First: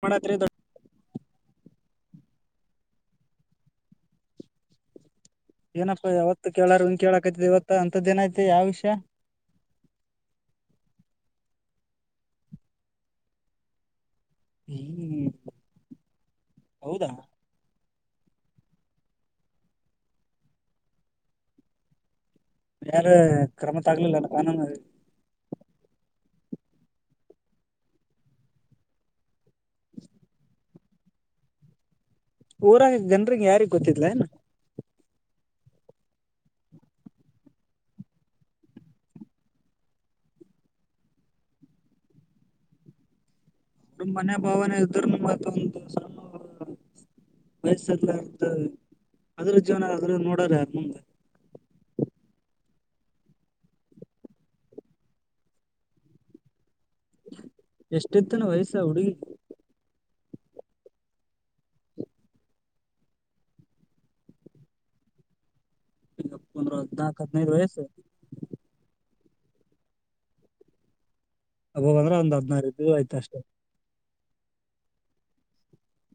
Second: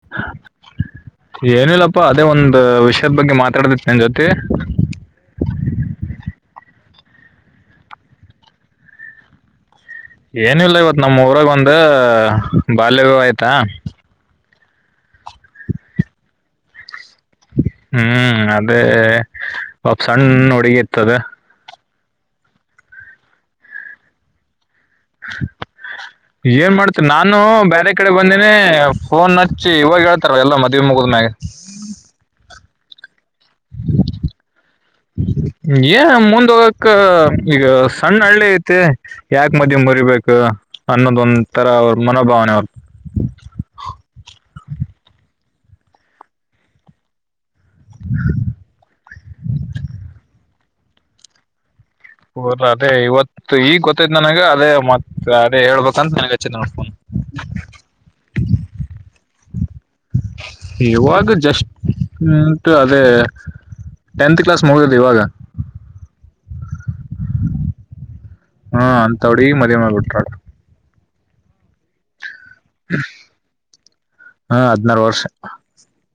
ನಾವ ರಾತ್ರಿ ದೊಸ್ತ ಅಪ್ಪ ಅದೇ ಒಂದ ವಿಷಯದ ಬಗ್ಗೆ ಮಾತಾಡತಿತಿ ನನ್ ಜೊತೆ ಏನಪ್ಪಾ ಯಾವತ್ತು ಕೇಳಾರ ಹನ ಕೇಳಕತ ಇವತ್ತ ಅಂಂತದ ಏನಐತಿ ಯಾವ ವಿಷಯ ಏನ ಇಲ್ಲ ಇವತ ನಮೂರಾಗ ಒಂದ ಬಾಲ್ಯ ವಿವಾಹ ಆಯ್ತಾ ಹ್ಮ ಹೌದಾ ಹ್ಮ್ ಅದೇ ಪಾಪ ಸಣ್ಣ ಹುಡುಗಿ ಇತದ ಯಾರು ಕ್ರಮ ತ ಆಗಲಿಲ್ಲಲ್ಲ ಕಾನೂ [inaudible] ಏನ ಮಾಡ್ತಿ ನಾನು ಬೇರೆ ಕಡೆ ಬಂದೇನೆ ಫೋನ್ ಹಚ್ಚಿ ಇವಾಗ ಹೇಳ್ತಾರ ಎಲ್ಲ ಮದುವೆ ಮುಗ ಹ ನ ಊರಾಗ ಜನ್ಗ್ ಯಾರಿಗ್ ಗೊತ್ತ್ಲ ಏನ ಏ ಮುಂದ್ ಹೋಗಕ್ಕ ಈಗ ಸಣ್ಣ ಹಳ್ಳಿ ಐತೆ ಯಾಕ ಮದ ಮುರಿಬೇಕ ಅನ್ನೋದ ಒಂದ ತರ ಅವ್ರ ಮನೋಭಾವನೆ ಅವರು ನ ಮನೆ ಭಾವನೆ ಇದರುನು ಮತ್ ಒಂದು ಸಣ್ಣ ವಯಸ್ಸಲ್ಲ ಇರ್ತ ಅದ್ರ ಜೀವನ ಆದದ್ರ ನೋಡ್ರ ಯಾರ ನಂಗ ಹರ ಅದೇ ಇವತ್ತು ಈಗ್ ಗೊತ್ತೈ್ ನನಗ ಅದೇ ಮತ್ತತ್ ಅದೇ ಹೇಳ್ಬೇಕಂತ ನನ್ಗ್ ಹಚ್ಚಿದ ನೋಡ್ ಫೋನ್ ಎಷ್ಟೆತ್ತನ ವಯಸ್ಸ ಹುಡುಗಿ ಇವಾಗ ಜಸ್ಟ್ಂತು ಅದೇ ಟೆಂತ್ ಕ್ಲಾಸ್ ಮುಗೋದು ಇವಾಗ ಅದ್ನಾಕ್ ಅನೈದ್ ವಯ್ಸು ತೋಡಿ ಮದುವೆ ಮಾಡ್ಬಿಟ್ರು ಹಬ್ಬಂದ್ರ ಒಂದ್ ಹದ್ನಾರ ಆಯ್ತ ಅಷ್ಟೇ ಹಾ ಹದಿನಾರು ವರ್ಷ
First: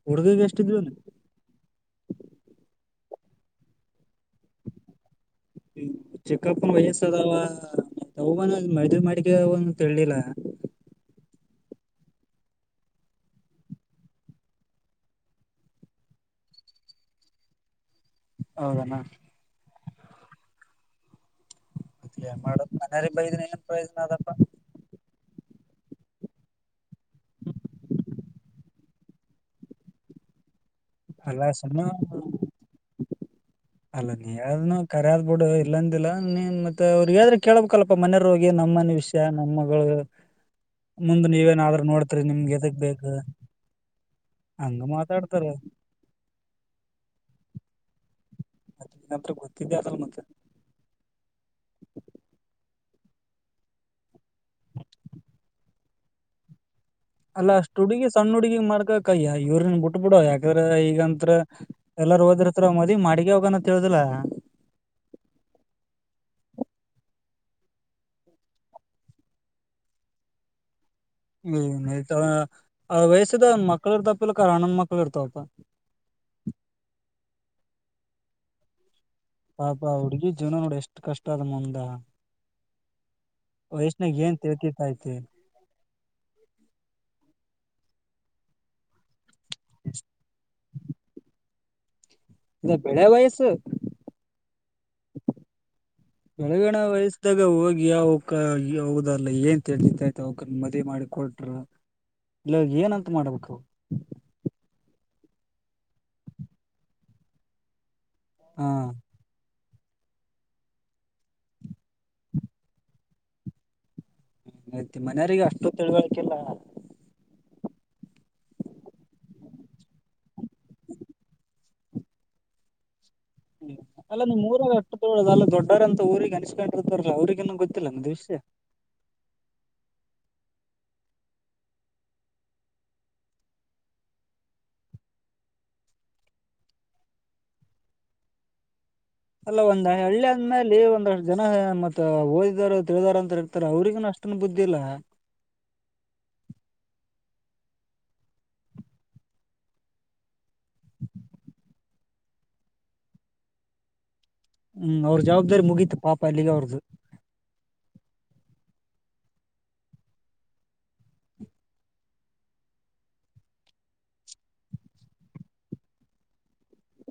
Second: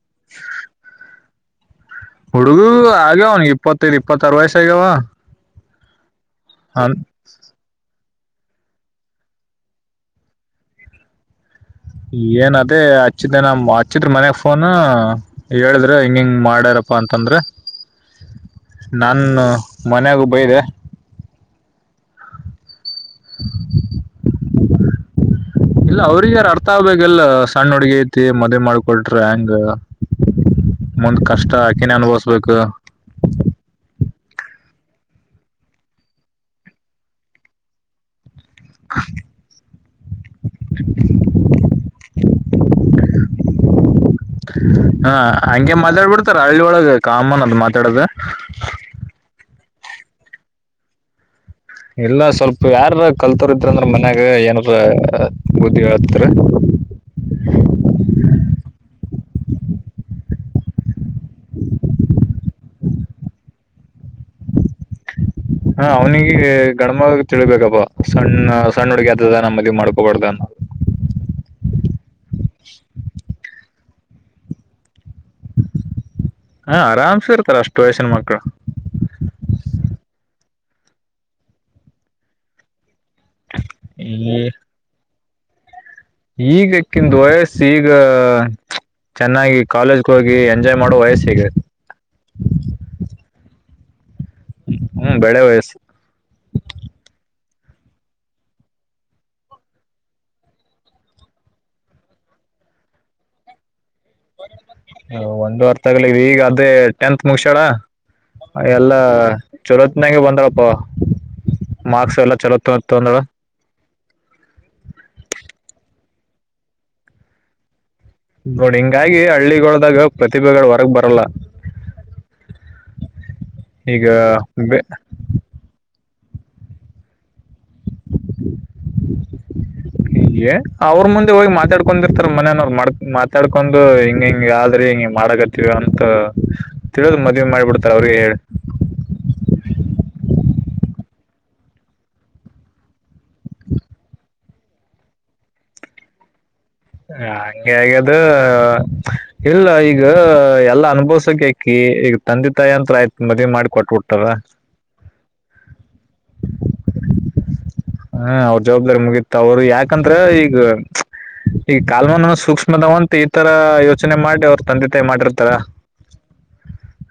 ಹುಡ್ಗಗೆ ಎಷ್ಟ ಇದ್ರುಲ್ಲ ಹುಡುಗು ಆಗ್ಯಾವನ್ಗೆ ಇಪ್ಪತ್ತೈದು ಇಪ್ಪತ್ತಾರ ವಯಸ್ಸ ಆಗ್ಯಾವ ಚಿಕ್ಕಪ್ಪ ಅನ್ ವಯಸ್ ಅದಾವ ಅವನು ಮದ್ವೆ ಮಾಡಿಕ ಅವನು ತಿಳ್ಲಿಲ್ಲ ಏನ ಅದೇ ಹಚ್ಚಿದ ನ ಹಚ್ಚಿದ್ರ ಮನ್ಗ್ ಫೋನ್ ಹೇಳಿದ್ರ ಹಿಂಗ ಹಿಂಗ್ ಮಾಡ್ಯಾರ [unintelligible] ಅಂತಂದ್ರೆ ಹೌದನ. ನಾನು ಮನೆಗ ಬೈದೆ ಹೆನ್ ಮಾಡೋದು ಮನೆಯವರಿಗೆ ಬೈದರೆ ಏನ್ ಪ್ರಯೋಜನ ಅ ಆದಪ್ಪಾ ಇಲ್ಲ ಅವ್ರಗ ಯಾರು ಅರ್ಥ ಆಗ್ಬೇಕಲ್ಲ ಸಣ್ಣ ಹುಡ್ಗಿ ಐತಿ ಮದುವೆ ಮಾಡ್ಕೊಟ್ರ ಹೆಂಗ ಮುಂದ್ ಅಲ್ಲಾ ಕಷ್ಟ ಸುಮ್ಮ ಆಕೆನ್ ಅನ್ಭವಸ್ಬೇಕು ಅಲ್ಲ ನೀ ಯ್ನು ಕರೆ ಆದ್ಬ ಬಿಡು ಇಲ್ಲಂದಿಲ್ಲ ನೀನ್ ಮತ್ತೆ ಅವ್ರಗದ್ರೆ ಕೇಳ್ಬೇಕಲ್ಪ್ಪ ಮನ ರೋಗಿ ನಮ್ಮನ ವಿಷ್ಯ ನಮ್ಮಗಳು ಮುಂದ ನೀವೇನಾದ್ರೂ ನೋಡ್ತರಿ ನಿಮ್ಗೆ ಎದಗ್ ಬೇಕು ಹಾ ಹಂಗೆ ಮಾತಾಡ್ ಬಿಡ್ತಾರ ಹಳ್ಳಿ ಒಳಗೆ ಕಾಮನ್ ಕೆಡದ ಕಿದ್ದತಲ್ಲ ಮತ್ತೆ ಇಲ್ಲ ಸ್ವಲ್ಪ ಯಾರ ಕಲ್ತೋರ್ ಇದ್ರ ಅಂದ್ರ ಮನ್ಯಾಗ ಏನಾರ ಬುದ್ಧಿ ಹತ್ತರಿ ಅಕ್ಕ ಇವ್ರನ್ ಬಿಟ್ ಬಿಡ ಯಾಕದ್ರ ಈಗಂತ್ರ ಎಲ್ಲಾರ ಹೋದಿರ್ತ್ರ ಮದಿ ಮಾಡಗ ಹೋಗ ಅಂತ ಹೇಳೇಳುದಿಲ್ಲಾ ಹಾ [inaudible] ಹಾ ಅವ್ನಿಗೆ ಗಣಮ ತಿಳಳ್ಬೇಕಪ್ಪ ಸಣ್ಣ ಸಣ್ಣ ಹುಡುಗಿ ಆದದ ನಮ್ಮ ಮದ ಮಾಡ್ಕೋಡ್ದ ಅನ್ನೋ [inaudible] ಹ್ಮ್ತ ವಯಸ್ಸದ ಮಕ್ಕಳು ಇರ್ತಪ ಇಲ್ಲ ಅಣ್ಣ ದ ಮಕ್ಕಳು ಇರ್ತಾವಪ ಹ ಆರಾಮ್ಸ ಇರ್ತಾರ ಅಷ್ಟು ವಯಸಿನ ಮಕ್ಕಳು ಪಾಪ ಹುಡ್ಗಿ ಜೀವನ ನೋಡಿ ಎಷ್ಟ್ ಕಷ್ಟ ಅದ ಮುಂದ ವಯಷ್ಣಾಗ ಏನ್ ತಿಳ್ತಿರ್ತ ತಿ ಈಗಕ್ಕಿಂದು ವಯಸ್ಸಿ ಈಗ ಚೆನ್ನಾಗಿ ಕಾಲೇಜ್ಗೆ ಹೋಗಿ ಎಂಜಾಯ್ ಮಾಡುವ ವಯಸ್ಸ ಸಿಗದೆ ಇ ಬೆಳೆ ವಯಸ್ಸು ಹ್ಮ್ ಬೆಳೆ [unintelligible] ವಯಸ್ಸು ವಯಸ್ತ ಈಗ ಹೋಗಿ ಯಾವಕ್ಕ ಹೋಗದಾರಲ್ಲ ಏನ್ಳ್ತತೈತೆ ಅವಕ ಮದುವವಿ ಮಾಡಿ ಕೊಟ್ರ ಇಲ್ಲ ಏನಂತ ಮಾಡ್ಬೇಕು ಒಂದು ಅರ್ತಗಳ ಈಗ ಅದೇ ಟೆಂತ್ ಮುಗಿಸಾಳ ಹಾ ಎಲ್ಲಾ ಚೊರತ್ತಿನಂಗೆ ಬಂದ್ರಪ್ಪ ಮಾರ್ಕ್ಸ್ ಎಲ್ಲ ಚಲೋ ತ ತಗೊಂಡೋಳೆ ಹ ಆಯ್ತ್ ಮನೆಯವರಿಗೆ ಅಷ್ಟು ತಿಳ್ವಳಿಕಲ್ಲ ನೋಡಿ ಹಿಂಗಾಗಿ ಹಳ್ಳಿಗಳೊಳದಾಗ ಪ್ರತಿಭೆಗಳು ಹೊರಗ್ ಬರಲ್ಲ ಈಗ ಅಲ್ಲ ನಿಮ್ ಊರಾಗ ಅಷ್ಟು ತೋಳೋ ಅಲ್ಲ ದೊಡ್ಡರ ಅಂತ ಊರಿಗೆ ಅನ್ಸಸ್ಕೊಂಡಿರ್ತವಾರ ಅವ್ರಿಗೆ ನ ಗೊತ್ತಿಲ್ಲ ನ ದ ವಿಷ್ಯ ಹಗೆ ಅವ್ರ ಮುಂದೆ ಹೋಗಿ ಮಾತಾಡ್ಕೊಂಡಿರ್ತಾರ ಮನನವರು ಮಾಡ ಮಾತಾಡ್ಕೊಂಡು ಹಿಂಗ ಹಿಂಗಗೆ ಆದ್ರಿ ಹ ಮಾಡಕತ್ತವ ಅಂತ ತಿಳಿದ್ ಮದ್ವಿ ಮಾಡಿಬಿಡ್ತಾರ ಅವ್ರಿಗೆ ಹೇಳ ಅಲ್ಲ ಒಂದ ಹಳ್ಳಿ ಆದ್ಮೇಲೆ ಒಂದ್ ಜನ ಮತ್ತ ಓದಿದಾರ ತಿಳಿದಾರ ಅಂತ ಇರ್ತಾರೆ ಅವ್ರಿಗನು ಅಷ್ಟನ್ ಬುದ್ಧಿ ಇಲ್ಲ [inaudible] ಹಂಗಗೆ ಹಾಗ್ಯದ ಇಲ್ಲ ಈಗ ಎಲ್ಲಾ ಅನುಭವ್ಸಕ ಎಕ್ಕಿ ಈಗ ತಂದೆ ತಾಯಿ ಅಂತ್ರ ಆಯ್ತ ಮದವಿ ಮಾಡಿ ಕೊಟ್ಟಬಟ್ಟಾರ ಹ್ಮ್ ಅವ್ರ ಜವಾಬ್ದಾರಿ ಮುಗೀತ ಪಾಪ ಎಲ್ಲಿಗೆ ಅವ್ರ್ದು ಹ್ಮ ಅವ್ರ ಜವಾಬ್ದಾರಿ ಮುಗತ ಅವರು ಯಾಕಂದ್ರ ಈಗ ಈ ಕಾಲ್ಮನನು ಸೂಕ್ಷ್ಮದವಂತ ಈ ತರ ಯೋಚನೆ ಮಾಡಿ ಅವ್ರ ತಂದೆ ತಾಯಿ ಮಾಡಿರ್ತಾರ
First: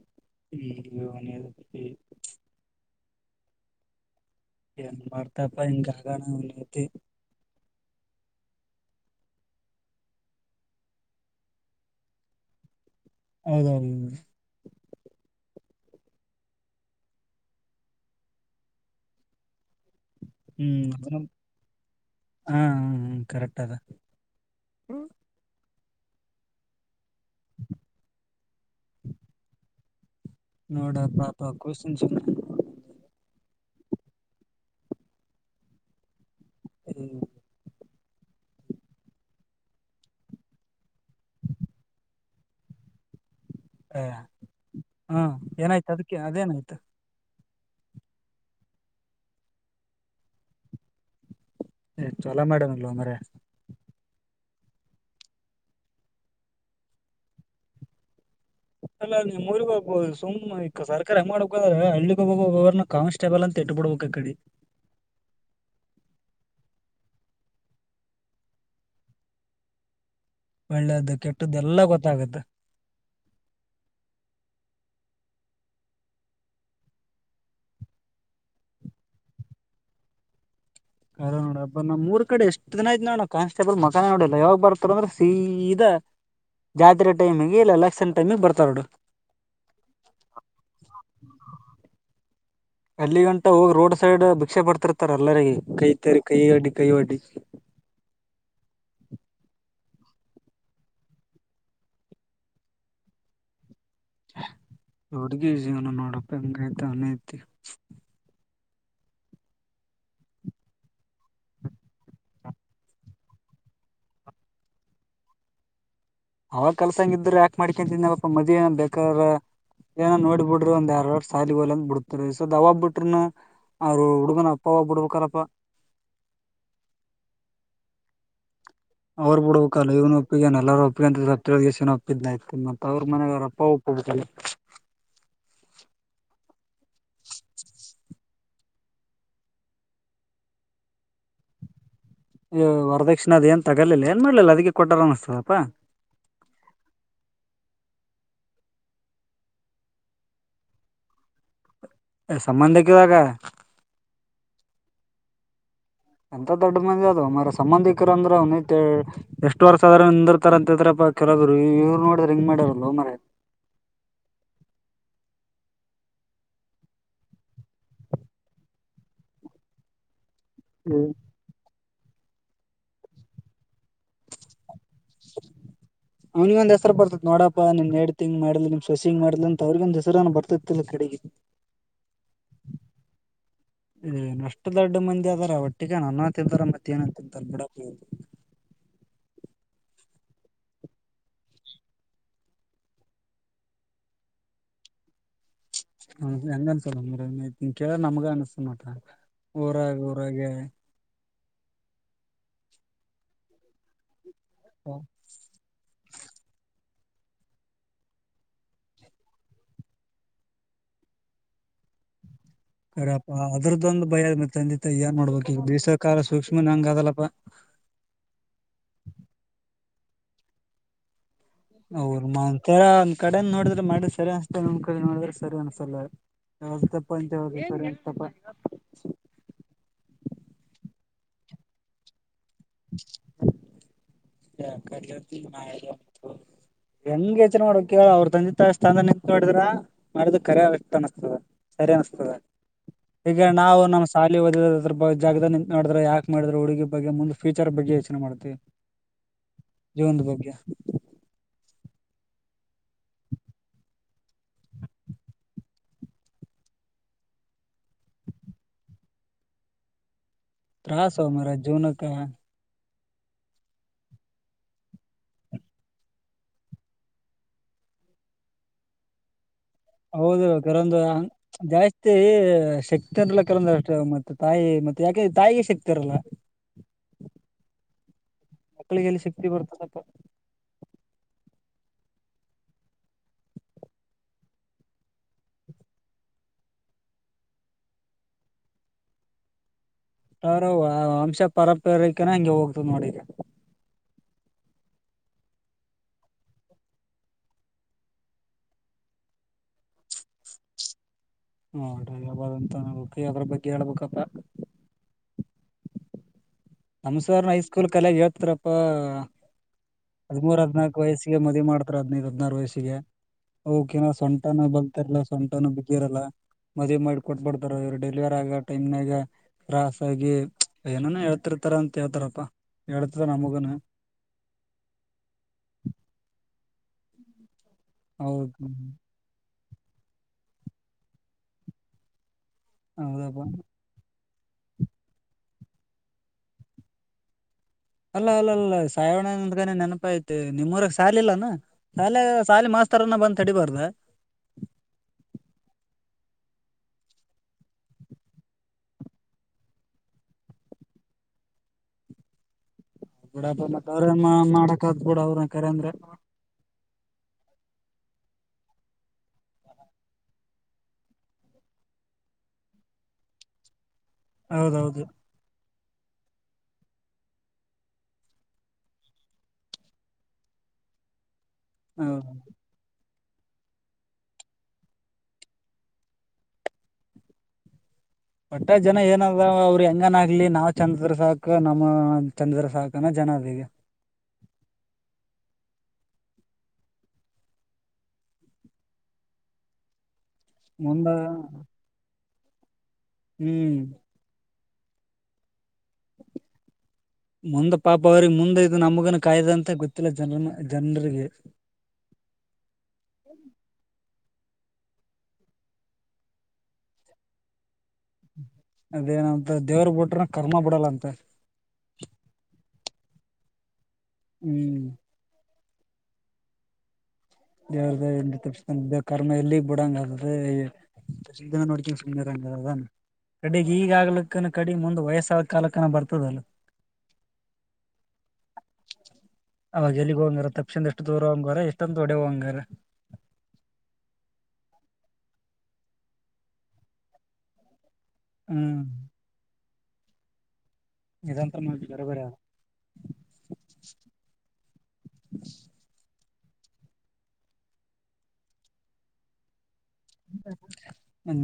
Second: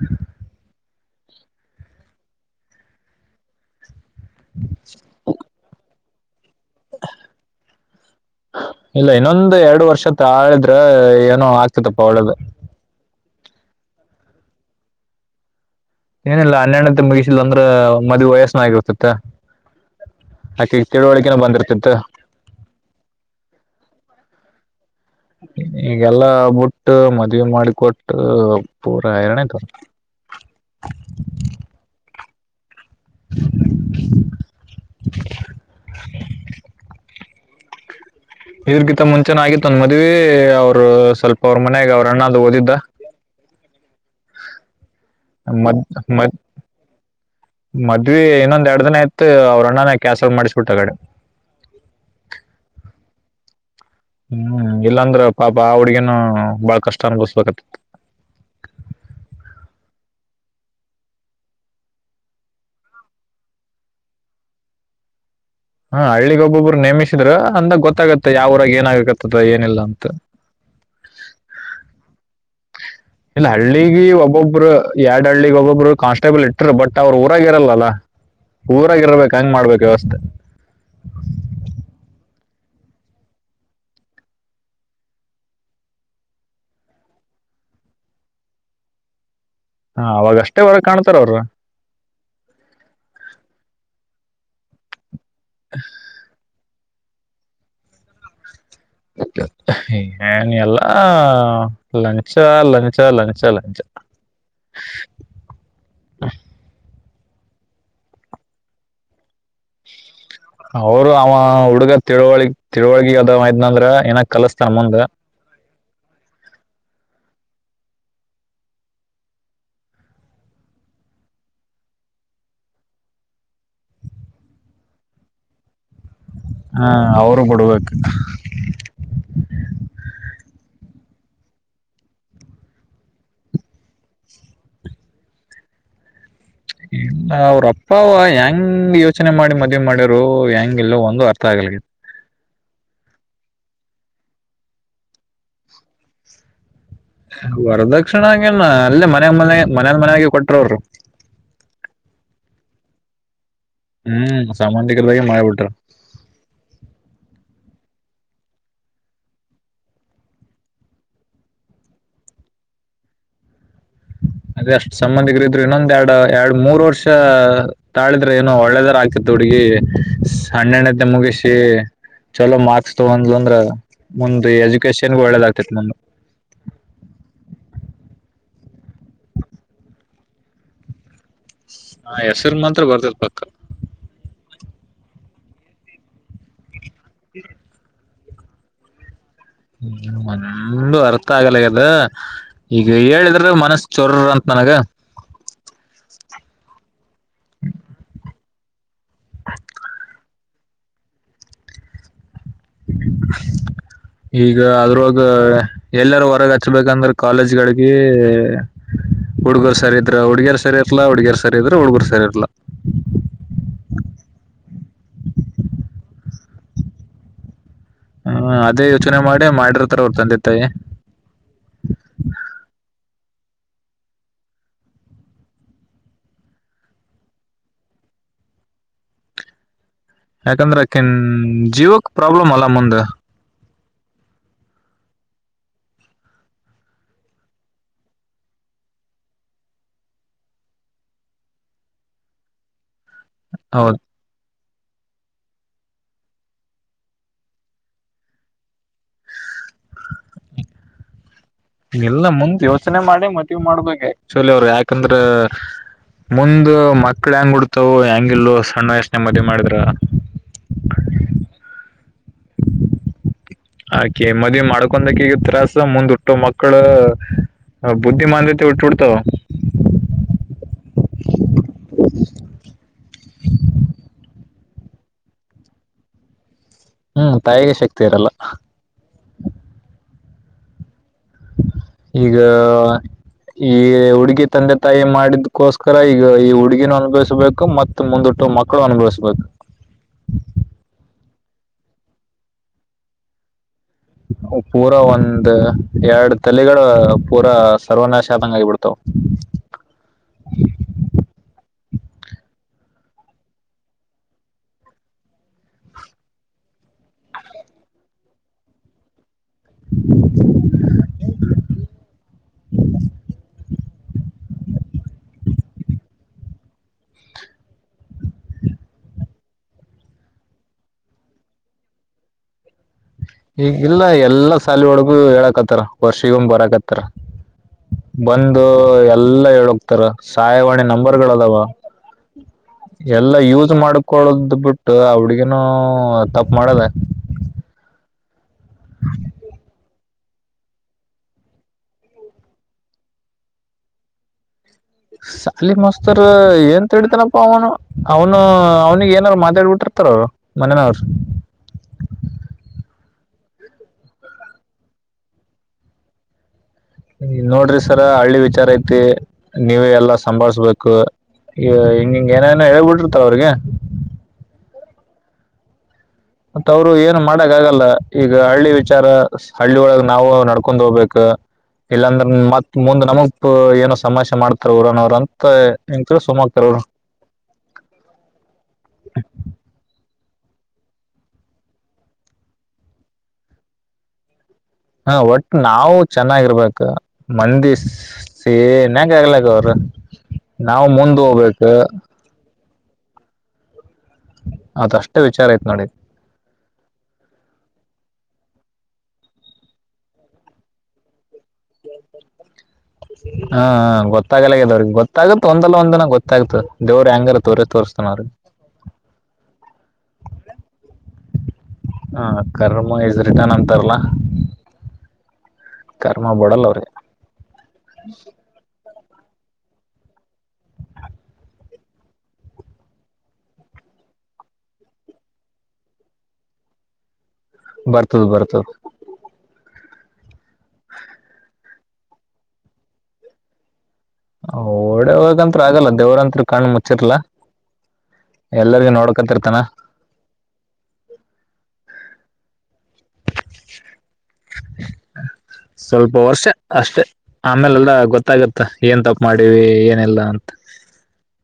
ಹ್ಮ ಹ್ಮ್ನ ನ್ ವಾರ್ತಾಪ್ಪ ಇಂಗ ಆಗಣ ಉನ್ನತೆ ಇಲ್ಲ ಇನ್ನೊಂದು ಎರಡು ವರ್ಷ ಆಳಿದ್ರ ಏನೋ ಆಗ್ತತಪ್ಪ ಒಳ್ಳ್ದ ಹೌದೌದು ಏನಿಲ್ಲ ಹನ್ನೆಣ್ಣತೆ ಮುಗಿಸಿಲ್ಲ ಅಂದ್ರ ಮದ್ುವ ವಯಸ್ಸನ ಆಗಿರ್ತತ್ತ ಹ್ಮ್ ಹಾ ಹ್ಮ್ ಹ್ಮ ಕರೆಕ್ಟ್ ಅದ ಈಗೆಲ್ಲಾ ಬಿಟ್ಟ ಮದ್ ಮಾಡಿಕೊಟ್ಟು ಪೂರ ಎನೆತರ ನೋಡಾ ಪಾಪ ಕವನ್ ಸ ಹ್ಮ್ ಇದ್ರಗಿಂತ ಮುಂಚೆನ ಆಗಿತ್ತು ಅಂದ ಮದ್ವಿ ಅವ್ರು ಸ್ವಲ್ಪ ಅವ್ರ ಮನ್ಯಾಗ ಅವ್ರ ಅಣ್ಣ ಅದು ಓದಿದ್ದ [inaudible] ಯ ಹಾ ಮದ್ ಏನಾಯ್ತು ಅದಕ್ಕೆ ಮದ್ ಅದೇನಾಯ್ತು ಮದ್ವಿ ಇನ್ನೊಂದ ಎರಡ ದನ ಆಯ್ತ ಅವ್ರಣ್ಣನ ಕ್ಯಾಾಸಲ್ ಮಾಡ್ಸಬಿಟ್ಟಗಡೆ ಚಲ ಮಾಡನಲ್ವಾ ಮರ ಹ್ಮ್ ಇಲ್ಲಾಂದ್ರೆ ಪಾಪ ಆ ಹುಡ್ಗನು ಬಾಳ ಕಷ್ಟ ಅನ್ಭಸ್ಬೇಕತಿ ಅಲ್ಲ ನಿಮ್ಮ್ಊಗ ಹೋಗ್ಬಹುದು ಸುಮ್ ಈ ಸರ್ಕಾರ ಮಾಡ್ದ್ರ ಹಳ್ಳಿಗ್ ಹೋಗ ಅವರ್ನ್ನ ಕಾನ್ಸ್ಟೇಬಲ್ ಅಂತ ತಟ್ಟುಬಡ ಒಕ್ಕಡೆ [inaudible] ಹಾ ಹಳ್ಳಿ ಒಬ್ಬೊಬ್ಬರು ನೇಮಿಸಿದ್ರ ಅಂದಾಗ ಗೊತ್ತಾಗತ್ತೆ ಯಾವರಾಗ ಏನ ಆಗಕತ್ತದ ಏನಿಲ್ಲ ಅಂತ ಒಳ್ಳೇದು ಕೆಟ್ಟದ್ದ ಎಲ್ಲ ಗೊತ್ತಾಗುತ್ತೆ ಒಬ್ರು ಎಡ್ ಹಳ್ಳಿಗ್ ಒಬ್ಬೊಬ್ಬರು ಕಾನ್ಸ್ಟೇಬಲ್ ಇಟ್ಟರು ಬಟ್ ಅವ್ರರುಊರಾಗ ಇರಲ್ಲಾ ಊರಾಗಿರ್ಬೇಕ ಹೆಂಗ್ ಮಾಡ್ಬೇಕು ವ್ಯವಸ್ಥೆ ಕರೋ ನೋಡಬ್ಬ ನಾ್ ಮೂರ್ ಕಡೆ ಎಷ್ಟು ದನ ಆಯ್ ನೋಡ ಕಾಸ್ಟೇಬಲ್ ಮಕಾನ ನೋಡಿಲ್ಲ ಯಾವಾಗ ಬರ್ತಾರ ಅಂದ್ರೆ ಸೀದಾ ಜಾತ್ರೆ ಟೈಮಿಗೆ ಇಲ್ಲ ಲಕ್ಷನ್ ಟೈಮಿಗೆ ಬರ್ತಾರೋಡು ಹಾ ಅವಾಗ ಅಷ್ಟೇವರಗೆ ಕಾಣ್ತಾರ ಅವರು ಅಲ್ಲಿ ಗಂಟ ಹೋಗಿ ರೋಡ್ ಸೈಡ್ ಭಿಕ್ಷೆ ಬಡ್ತಿರ್ತಾರ ಎಲ್ಲರಿಗೆಗ ಕೈ ತರಿ ಕೈ ಅಡಿ ಕೈವಡಿ ಏನ ಎಲ್ಲ ಲಂಚ ಲಂಚ ಲಂಚ ಲಂಚ ಅವ್ರಿಗೆ ಜೀವನ ನೋಡಪ್ಪ ಹೆಂಗೈತ [inaudible] ಅವರು ಅವ ಹುಡುಗ ತಿಳುವಳಿ ತಿಳವಳಗ ಅದ ಇದ್ನಂದ್ರ ಏನ ಕಲಸ್ತಾರ ಮುಂದ ಅವಾಗ ಕೆಲ್ಸಾಂಗ ಇದಿದ್ರ ಯಾಕಕ್ ಮಾಡ್ಕೊಂತನ್ಲ್ಪ್ಪಾ ಮ್ ಏನ ಬೇಕಾರ ಏನೋ ನೋಡ್ಬ ಬಿಡ್ರಿ ಒಂದ್ ಎರ್ ವರ್ಷ ಸಾಲಿಗೆ ಹೋಲ ಅಂದ ಬಿಡತರಿ ಸೊ ದವಾ ಬಿಟ್ರನ ಅವರು ಹುಡುಗನಪ್ಪ ಬುಡ್ಬೇಕಾರಪ್ಪ ಹಾ ಅವರು ಕೊಡ್ಬೇಕು ಅವರು ಬಿಡ್ಬೇಕಲ್ಲ ಇವನು ಒಪ್ಪಿಗೆ ಎಲ್ಲಾರ ಒಪ್ಪ ಅಂತವ ಒಪ್ಪಿದ್ನ ಮತ್ತ ಅವ್ರ ಮನಾರಪ್ಪಪ್ಪ ಕುಡ್ತ [inaudible] ಎಲ್ಲ ಅವ್ರಪ್ಪ ಯ ನಮ್ ಯೋಚನೆ ಮಾಡಿ ಮದ್ವಿ ಮಾಡ್ಯರು ಹೆಂಗ ಇಲ್ಲೋ ಒಂದು ಅರ್ಥ ಆಗಲಿಕ್ಕ ಹೊರದಕ್ಷಿಣ ಅದ್ ಏನ್ ತಗಲಿಲ್ಲ ಏನ್ ಮಾಡ್ಲಿಲ್ಲ ಅದಕ್ಕೆ ಕೊಟ್ಟಾರ ಅನಸ್ತದಪ್ಪಾ ವರದಕ್ಷಣ ಹಂಗೇನ ಅಲ್ಲೇ ಮನ ಮನೆ ಮನಲ್ ಮನ್ಯಾಗಿ ಕೊಟ್ರವರು ಸಂಬಂಧಕ್ಕಿದಾಗ ಹ್ಮ್ ಸಾಮಾನ್ಯಿಕರದಾಗೆ ಮಾಡ್ಬಿಟ್ರ ಎಂತ ದೊಡ್ಡ ಮಂದಿ ಅದು ಮ್ರ ಸಂಬಂಧಿಕರ ಅಂದ್ರ ಅವ್ನ ಎಷ್ಟು ವರ್ಷ ಆದ್ರ ನಿಂದಿರ್ತಾರಂತಿದ್ರ ಕೆಲವರು ಇವ್ರು ನೋಡ್ರ ಹೆಂಗ ಮಾಡಾರಲ್ಲ ಮರ [inaudible] ಅದ ಅಷ್ಟು ಸಂಬಂಧಿಗರ ಇದ್ರು ಇನ್ನೊಂದ ಎರಡು ಎರಡು ಮೂರ್ ವರ್ಷ ತಾಳಿದ್ರೆ ಏನೋ ಒಳ್ಳೆದರ ಆಗ್ತಿತ್ತು ಹುಡುಗಿ. ಹ ಹಣ್ಣೆಣ್ಣತ್ತ ಮುಗಿಸಿ ಚಲೋ ಮಾರ್ಕ್ಸ್ ತಗೊಂಡ್ ಅಂದ್ರ ಮುಂದ ಎಜು ಅವನಿಗೆ ಒಂದ್ ಹೆಸರು ಬರ್ತತ್ ನೋಡಪ್ಪನ್ ಹೇಡ್ತ ಮಾಡಲಲಿಮ್ ಸೊಸಿಂಗ್ ಮಾಡ್ಲ ಅಂತ ಅವ್ರಗಂದ ಹೆಸರನು ಬರ್ತತ್ತತಿಲ್ಲ ಕಡೆಗೆ ಹಾ ಹೆಸರು ಮಾತ್ರ ಬರ್ದದ ಪಕ್ಕ ಅಷ್ಟು ದೊಡ್ಡ ಮಂದಿ ಆದದಾರ ಒಟ್ಟಿಿಗೆ ನನ್ನ ಅ ತಿಂತಾರ ಮತ್ತೆ ಏನ ಅಂತ ತಿಂತಾರೆ ಬಿಡದು ಹ್ಮ ಏನು ಅರ್ಥ ಆಗಲಗದ ಈಗ ಹೇಳಿದ್ರೆ ಮನಸ್ಸ ಚೊರ್ರ ಅಂತ ಹಾಗ ಹ ಹೆಂಗ ಅನ್ಸಲ್ಲ ನ ಕೇಳ ನಮ್ಗ ಅನ್ಸ್ತನ್ ನಟ ಊರಾಗ ಊರಾಗ ಈಗ ಅದ್ರೊಗ ಎಲ್ಲರೂ ಹೊರಗೆ ಹಚ್ಬೇಕಂದ್ರೆ ಕಾಲೇಜ್ಗಳಿಗೆ ಹುಡ್ಗರು ಸರ ಇದ್ರ ಹುಡುಗ ಸರಿಇರಲ ಹುಡುಗರ್ ಸರ ಇದ್ರರು ಹುಡ್ಗರು ಸರಿ ಇರಳ ಕರಪ್ಪಾ ಅದ್ರದ್ದೊಂದಂದು ಭಯ ಆದ ಮತ್ತ ತಂದೆ ತಾಯ ಏನ್ ನೋಡ್ಬೇಕು ಈಗ ಬೀಸ ಕಾಲ ಸೂಕ್ಷ್ಮ ಹಂಗ ಅದಲ್ಲಪ್ಪ ಹ್ಮ ಅದೇ ಯೋಚನೆ ಮಾಡಿ ಮಾಡಿರರ್ತಾರ ಅವ್ರ ತಂದೆ ತಾಯಿ ಅವ್ರ ಒ ತರ ಒಂದ್ ಕಡೆ ನೋಡಿದ್ರೆ ಮಾಡ್ರ ಸರಿ ಅನ್ಸ್ತಲ್ಲ ನ್ ಕಡೆ ನೋಡ್ರ ಸರಿ ಅನ್ಸಲ್ಲ ಹೌದು ತಪ್ಪ ಅಂಂತ ಸರಿ ತಪ್ಪ ಯಾಕಂದ್ರೆ ಅಕನ್ ಜೀವಕ್ ಪ್ರಾಬ್ಲಮ್ ಅಲ್ಲ ಮುಂದ [inaudible] ಹೆಂಗ ಯಚನೆ ಮಾಡ್ಬೇಕೇಳ ಅವ್ರ್ ತಂದಿ ತ ಸ್ಥಾನ ನಿಂತದ್ರ ಮಾಡಿದ ಕರೆ ಅಷ್ಟ ಅನ್ನ್ತದೆ ಸರಿ ನಸ್ತದ [unintelligible] ಈಗ ನಾವು ಹೌದು ನಮ್ಮ್ ಶಾಲಿ ಓದಿದ ಅದ್ರ ಜಾಗದದಲ್ಲಿ ಮಾಡಿದ್ರೆ ಯಾಕೆ ಮಾಡಿದ್ರೆ ಹಡುಿ ಬಗ್ಗೆ ಮುಂದ ಫ್ಯೂಚರ್ ಬಗ್ಗೆ ಯೋಚನೆ ಮಾಡತತಿವಿ ಜೀವನ ಬಗೆ ಇಲ್ಲ ಮುಂದ್ ಯೋಚನೆ ಮಾಡಿ ಮದವಿ ಮಾಡ್ಬೇಕು ಚಲ ಅವ್ರು ಯಾಕಂದ್ರ ಮುಂದ ಮಕ್ಳ ಹೆಂಗ್ ಉಡ್ತವು ಹೆಂಗಿಲ್ಲೂ ಸಣ್ಣ ಯೋಚನೆ ಮದ ಮಾಡಿದ್ರ ತ್ರಾಸ ಮರ ಜೀವನಕೆ ಆ ಕೆೆಮ್ಮದಿ ಮಾಡ್ಕೊಕ ಈಗ ತ್ರಾಸ ಮುಂದ್ ಹಟ್ಟು ಮಕ್ಕಳ ಹ ಬುದ್ಧಿಮಾನದತಿವ ಹುಟ್ಟವೀಡ್ತವೆ ಹೌದು ಕರಂದ್ ಜಾಸ್ತಿ ಶಕ್ತಿ ಅಂದಲ್ಲ ಕರಂದ ಅಷ್ಟೇ ಮತ್ತತ್ ತಾಯಿ ಮತ್ತೆ ಯಾಕೆ ತಾಯಿಗೆ ಸಿಕ್ತಾರಲ್ಲ ಹ್ಮ್ ತಾಯಿಗೆ ಶಕ್ತಿ ಇರಲ್ಲ ಮಕ್ಕಳಿಗೆಲ್ಲಿ ಶಕ್ತಿ ಬರ್ತದೆಪ್ಪ ಈಗ ಈ ಹುಡುಗಿ ತಂದೆ ತಾಯಿ ಮಾಡಿದ್ಕೋಸ್ಕರ ಈಗ ಈ ಹುಡುಗಿನ ಅನ್ಭವಿಸ್ಬೇಕು ಮತ್ ಮುಂದ ಮಕ್ಕಳು ಅನುಭವಿಸ್ಬೇಕು ಅಂಶ ಪರಪರಕನ ಹಂಗೆ ಹೋಗ್ತದ ನೋಡಿಗೆ ಪೂರಾ ಒಂದ ಎರಡು ತಲೆಗಳ ಪೂರಾ ಸರ್ವನಾಶ ಅ ಆದಂಗ ಆಗಿಬಿಡ್ತವು [unintelligible] [inaudible] [unintelligible] ನಮ್ಸರ್ ಹೈಸ್ಕೂಲ್ ಕಲೆಗ್ ಹೇಳ್ತಾರಪ್ಪ ಹದಿ್ಮೂರ್ ಹದ್ನಾಾಲ್ಕು ವಯಸ್ಸಿಗೆ ಮದಿ ಮಾಡ್ತಾರ ಹದ್ನೈದು ಹದ್ ನಾರು ವಯಸ್ಸಿಗೆ ಓಕೆ ನ ಸೊಂಟನ ಬಲ್ತಾರಲ್ಲ ಸೊಂಟನು ಬಿಗಿರಲ್ಲ ಮದುವವಿ ಮಾಡಿ ಕೊಟ್ಬಡ್ತಾರ ಇವರು ಡೆಲಿವರಿ ಆಗ ಟೈಮ್ನಾಗ ರಾಸ ಆಗಿ ಏನನ ಹೇಳ್ತಿರ್ ಹತ್ತರ ಅಂತ ಹಳ್ತಾರಪ್ಪ ಈಗಿಲ್ಲ ಎಲ್ಲಾ ಸಾಲ ಒಳಗು ಹೇಳಕತ್ತಾರ ವರ್ಷಿಗ ಒಂದ್ ಬರಕತ್ತಾರ ಹೌದ ಬಂದು ಎಲ್ಲಾ ಹೇಳಕ್ತಾರ ಸಹಾಯವಾಣಿ ನಂಬರ್ಗಳದವಾ ಎಲ್ಲಾ ಹೌದಪ್ಪಾ ಯೂಸ್ ಮಾಡ ಕ್ಕಳದ ಬಿಟ್ಟು ಅವಡ್ಗನೂ ತಪ್ಪು ಮಾಡದ ಅಲ್ಲ ಅಲ್ಲ ಅಲ್ಲ ಸಾಯವಣಂದ್ಗ ನೆನಪ ಐತಿ ನಿಮ್ಮೂರಕ್ ಸಾಲ ಇಲ್ಲಾನ ಶಾಲೆ ಸಾಲಿ ಮಾಸ್ತ ಬಂದ್ ತಡಿಬಾರ್ದ [inaudible] ಶಾಲಿ ಮಾಸ್ತರ್ ಏಂತ ತಡಿತನಪ್ಪ ಅವನು ಅವ್ನು ಅವ್ನಿಿಗೆ ಏನಾರ ಮಾತಾಡ್ಬಿಟ್ರ ಎತ್ರ ಮನನಾರ್ ಡ್ರ ಮಾಡಕಾದಬುಡ ಅವ್ರ ಕರೆ ಅಂದ್ರೆ. ನೋಡ್ರಿ ಸರ ಹಳ್ಳಿ ವಿಚಾರ ಐತಿ ನೀವೇ ಎಲ್ಲಾ ಸಂಭಾಳ್ಸ್ಬೇಕು. ಈ ಹಿಂಗಿಂಗ ಏನ ಏನೋ ಹೇಳ್ಬಿಟ್ಟಿರ್ತಾವ ಅವ್ರಿಗೆ ಹೌದೌದು ಮತ್ತ ಅವ್ರು ಏನ್ ಮಾಡಕ್ ಆಗಲ್ಲ ಈಗ ಹಳ್ಳಿ ವಿಚಾರ ಹಳ್ಳಿ ಒಳಗ್ ನಾವು ನಡ್ಕೊಂಡ್ ಹೋಗ್ಬೇಕ. ಹೌದ ಇಲ್ಲಾಂದ್ರ ಮತ್ ಮುಂದ ನಮಗ್ ಏನೋ ಸಮೇಶೆ ಮಾಡ್ತಾರ ಊರನೋ ಅವ್ರ ಅಂತ ಹೆಂಗೇಳ ಸುಮಕ್ತಾರ ಅವರು ಪಟ್ಟ ಜನ ಏನದ ಅವ್ರ ಹೆಂಗನ್ ಇಲ್ಲಿ ನಾವ್ ಚಂದದ್ರ ಸಾಕ ನಮ್ಮ ಚಂದದ್ರ ಸಾಕನ ಜನ ಅದಗ ಹ ಒಟ್ ನಾವು ಚೆನ್ನಾಗಿರ್ಬೇಕ ಮಂದಿ ಸೇನ್ಯಾಕ ಆಗ್ಲಕ್ಕ ಅವ್ರ ನಾವು ಮುಂದ ಹೋಗ್ಬೇಕು. ಹ್ಮ್ ಅದ ಅಷ್ಟೇ ವಿಚಾರ ಆಯ್ತ ನೋಡಿ. [inaudible] ಮುಂದೆ ಪಾಪ ಅವ್ರಿಗೆ ಮುಂದೆ ಇದು ನಮಗನ ಕಾಯ್ದ ಅಂತ ಗೊತ್ತಿಲ್ಲ ಜನರನ ಜನ್ರಿಗೆ ಹಾ ಹ ಗೊತ್ ತಗಲಗದವ್ರಿಗೆ ಗೊತ್ತಾಗುತ್ತ ಒಂದಲ್ಲ ಒಂದ್ ದನ ಗೊತ್ತಾಗ್ತ ದೇವ್ರರು ಹೆಂಗಾರ ತೋರಿಸ ತೋರ್ತಾನ ಅವ್ರಿಗೆ. ಅದೇನಂತ ದೇವ್ರ ಬಿಟ್ರ ಕರ್ಮ ಬಿಡಲ್ಲ ಅಂತೆ ನಂತರಲ್ಲ ಹ್ಮ್ ಕರ್ಮ ಬಡಲ್ಲ ಅವರ್ಗ್ ದೇವರ ದಯೆಯಿಂದ ತಪ್ಪಿಸಬೇಕು ಕರ್ಮ ಎಲ್ಲಿಗ್ ಬಿಡಂಗ ಅದ [unintelligible] ನೋಡ್ಕಂಗ ಸುಂದರಂಗದ ಕಡೆಗ್ ಈಗ ಆಗ್ಲಕ್ಕನ ಕಡೆ ಮುಂದ್ ವಯಸ್ಸಾದ ಕಾಲಕ್ಕನ ಬರ್ತದಲ್ಲ. ಬರ್ತದ್ ಬರ್ತದ್ ಅವಾಗ ಎಲ್ಲಿಗ್ ಹೋಗಂಗಾರ ತಪ್ಸಿಂದ ಎಷ್ಟು ದೂರ ಹಂಗಾರ ಎಷ್ಟೊಂದ ತೊಡೆ ಹಂಗಾರೆ. ಓಡೆ ಹೋಗಂ ಆಗಲ್ಲ ದೇವ್ರಂತ್ರಿ ಕಣ ಮುಚ್ಚಿರ್ಲಾ. ಹ್ಮ್ ಎಲ್ಲರಿಗೂ ನೋಡ್ಕತಿರ್ತಾನ ಇದಂತ ಮಾಡ ಬರ ಬರ ಸ್ವಲ್ಪ ವರ್ಷ ಅಷ್ಟೆ ಆಮೇಲೆಲ್ಲ್ಲ ಗೊತ್ತಾಗತ್ತ ಏನ್ ತಪ್ ಮಾಡೀವಿ ಏನ್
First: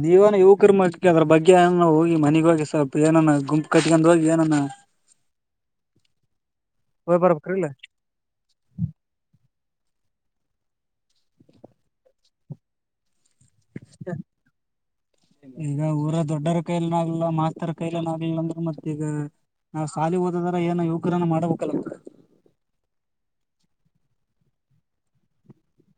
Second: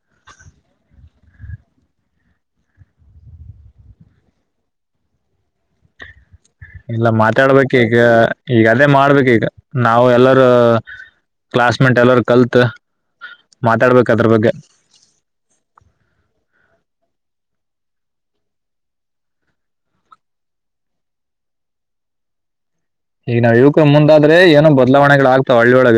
ನಿವಾನ ಯುವಕರ್ ಅದ್ರ ಬಗ್ಗೆ ಏ ಹೋಗಿ ಮನೆಗ ಹೋಗಿ ಸ್ವಲ್ಪ ಏನಾ ಗುಂಪು ಕಟ್ಕೊಂಡ್ ಹೋಗಿ ಏನಾನ. ಇಲ್ಲ ಬರ್ಬೇಕ್ರಿಲ್ಲ ಮಾತಾಡ್ಬೇಕ ಈಗ ಈಗ ಅದೇ ಮಾಡ್ಬೇಕು ಈಗ ನಾವು ಎಲ್ಲಾರ ಕ್ಲಾಸ್ ಮೇಟ್ ಎಲ್ಲಾರ ಕಲ್ತ್. ಮಾತಾಡ್ಬೇಕ ಅದ್ರ ಬಗ್ಗೆ ಈಗ ಊರ ದೊಡ್ಡರ ಕೈಯಲ್ಲಿ ನವ್ ಲ್ಲ ಮಾಸ್ತರ ಕೈಲನ್ ಆಗಲಿಲ್ಲ ಅಂದ್ರೆ ಮತ್ತ ಈಗ ನಾವ್ ಸಾಲಿ ಓದಾರ ಏನ ಯುವಕರನ್ನ ಮಾಡಬೇಕಲ್ಲ [inaudible] ಇನ್ನು ಇವಕ ಮುಂದಾದ್ರೆ ಏನನು ಬದಲಾವಣೆಗಳು ಆಗ್ತಾವ ಹಳ್ಳಿಯೊಳಗೆ.